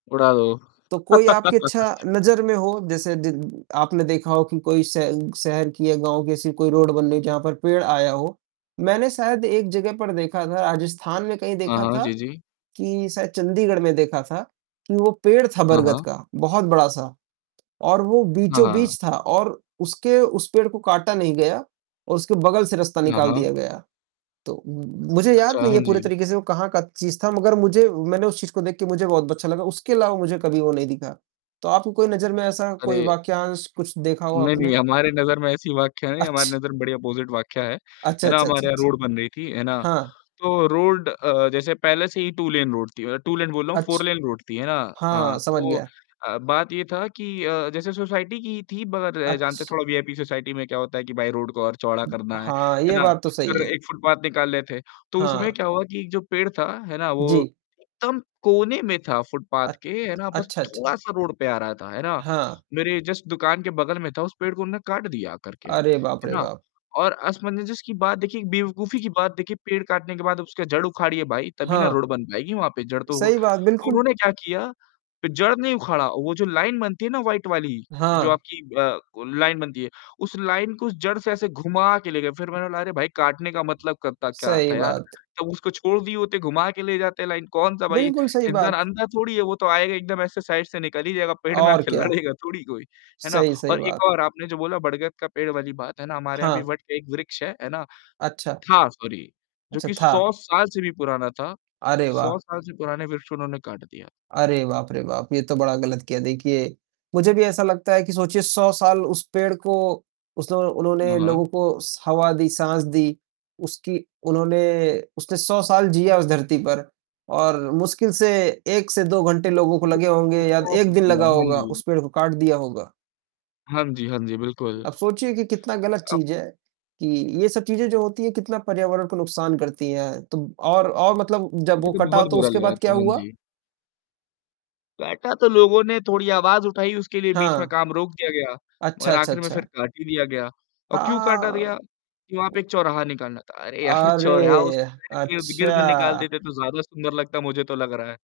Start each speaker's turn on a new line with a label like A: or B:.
A: उड़ा दो।
B: तो कोई आपकी अच्छा नज़र में हो, जैसे दि आपने देखा हो कि कोई स शहर की या गाँव की ऐसी कोई रोड बन रही है जहाँ पर पेड़ आया हो? मैंने शायद एक जगह पर देखा था, राजस्थान में कहीं
A: हाँ,
B: देखा
A: हाँ।
B: था,
A: जी, जी।
B: कि शायद चंडीगढ़ में देखा था, कि वो पेड़ था
A: हाँ,
B: बरगद
A: हाँ।
B: का, बहुत बड़ा-सा और वो
A: हाँ।
B: बीचों-बीच था और उसके उस पेड़ को काटा नहीं गया और उसके बगल से रास्ता
A: हाँ,
B: निकाल
A: हाँ।
B: दिया गया, तो मुझे याद
A: अच्छा,
B: नहीं
A: हाँ
B: है पूरे
A: जी।
B: तरीके से वो कहाँ का चीज़ था मगर मुझे मैंने उस चीज को देख के मुझे बहुत अच्छा लगा, उसके अलावा मुझे कभी वो नहीं दिखा। तो आपकी कोई नज़र में ऐसा कोई
A: अरे!
B: वाक्यांश कुछ देखा हो
A: नहीं,
B: आपने?
A: नहीं हमारे नज़र में ऐसी वाकया नहीं, हमारे
B: अच्छ
A: नज़र में बड़ी ऑपोजिट वाकया है,
B: अच्छा,
A: है ना,
B: अच्छा, अच्छा,
A: हमारे यहाँ
B: अच्छ,
A: रोड बन रही थी, है ना।
B: हाँ।
A: तो रोड अ, जैसे पहले से ही टू लेन रोड थी, मतलब टू लेन बोल रहा हूँ फोर
B: अच्छ
A: लेन रोड थी, है ना।
B: हाँ,
A: हाँ,
B: समझ
A: तो
B: गया।
A: अ, बात ये था कि अ, जैसे सोसाइटी की थी मगर अ, जानते
B: अच्छ
A: थोड़ा वीआईपी सोसाइटी में क्या होता है कि भाई रोड को और चौड़ा करना है,
B: हाँ,
A: है
B: यह
A: ना,
B: बात तो सही
A: फिर
B: है।
A: एक फुटपाथ निकाल ले थे, तो उसमें
B: हाँ।
A: क्या हुआ कि एक जो पेड़ था, है ना वो
B: जी।
A: एकदम कोने में था फुटपाथ
B: अच
A: के, है ना, बस
B: अच्छा, अच्छा।
A: थोड़ा-सा रोड पे आ रहा था, है ना।
B: हाँ।
A: मेरे जस्ट दुकान के बगल में था, उस पेड़ को उन्होंने काट दिया आकर के,
B: अरे बाप
A: है
B: रे
A: ना
B: बाप!
A: और असमंजस की बात देखिए, एक बेवकूफी की बात देखिए, पेड़ काटने के बाद उसकी जड़ उखाड़िये भाई, तभी ना
B: हाँ।
A: रोड बन पाएगी वहाँ पे जड़ तो
B: सही बात,
A: तो
B: बिल्कुल।
A: उन्होंने क्या किया कि जड़ नहीं उखाड़ा, वो जो लाइन बनती है ना वाइट वाली, जो
B: हाँ।
A: आपकी अ, को लाइन बनती है, उस लाइन को जड़ से ऐसे घुमा के ले गए, फिर मैंने कहा "अरे भाई! काटने का मतलब करता क्या
B: सही
A: था यार।"
B: बात।
A: तब उसको छोड़ दिए होते, घुमा के ले जाते लाइन को, कौन सा भाई
B: बिल्कुल सही
A: इंसान
B: बात।
A: अंधा थोड़ी है, वो तो आएगा एकदम ऐसे साइड से निकल ही जाएगा पेड़ में
B: और
A: आके
B: क्या!
A: लड़ेगा थोड़ी कोई। है ना
B: सही सही
A: और एक
B: बात।
A: और आपने जो बोला बड़गत का पेड़ वाली बात है ना, हमारे यहाँ भी
B: हाँ।
A: वट के एक वृक्ष है, है ना,
B: अच्छा।
A: था सॉरी जो
B: अच्छा,
A: कि
B: था।
A: 100 साल से भी पुराना था।
B: अरे
A: 100
B: वाह!
A: साल से पुराने वृक्ष उन्होंने काट दिया।
B: अरे बाप रे बाप! ये तो बड़ा गलत किया, देखिए मुझे भी ऐसा लगता है कि सोचिए 100 साल उस पेड़ को, उसने उन्होंने
A: हाँ, हाँ।
B: लोगों को स हवा दी, साँस दी, उसकी उन्होंने उसने 100 साल जिया उस धरती पर और मुश्किल से 1 से 2 घंटे लोगों को लगे
A: [unintelligible]
B: होंगे या
A: हाँ
B: 1 दिन लगा होगा,
A: जी।
B: उस पेड़ को काट दिया होगा।
A: हाँ जी, हाँ जी। बिल्कुल।
B: अब सोचिए कि कितना गलत
A: अ
B: चीज़ है कि ये सब चीजें जो होती है, कितना पर्यावरण को नुकसान करती है, तो और और मतलब जब
A: मुझे
B: वो
A: तो
B: कटा
A: बहुत
B: तो
A: बुरा
B: उसके
A: लगा
B: बाद क्या
A: था। हाँ
B: हुआ?
A: जी। बेेठा तो लोगों ने थोड़ी आवाज़ उठाई उसके लिए, बीच में
B: हाँ।
A: काम रोक दिया गया,
B: अच्छा,
A: मगर
B: अच्छा,
A: आखिर में फिर
B: अच्छा।
A: काट ही दिया गया और क्यों काटा
B: हाँ।
A: गया, कि वहाँ पे एक चौराहा निकालना था, अरे यार! चौराहा उस
B: अरे!
A: पेड़ के इर्द-गिर्द निकाल
B: अच्छा।
A: देते तो ज़्यादा सुंदर लगता मुझे तो लग रहा है।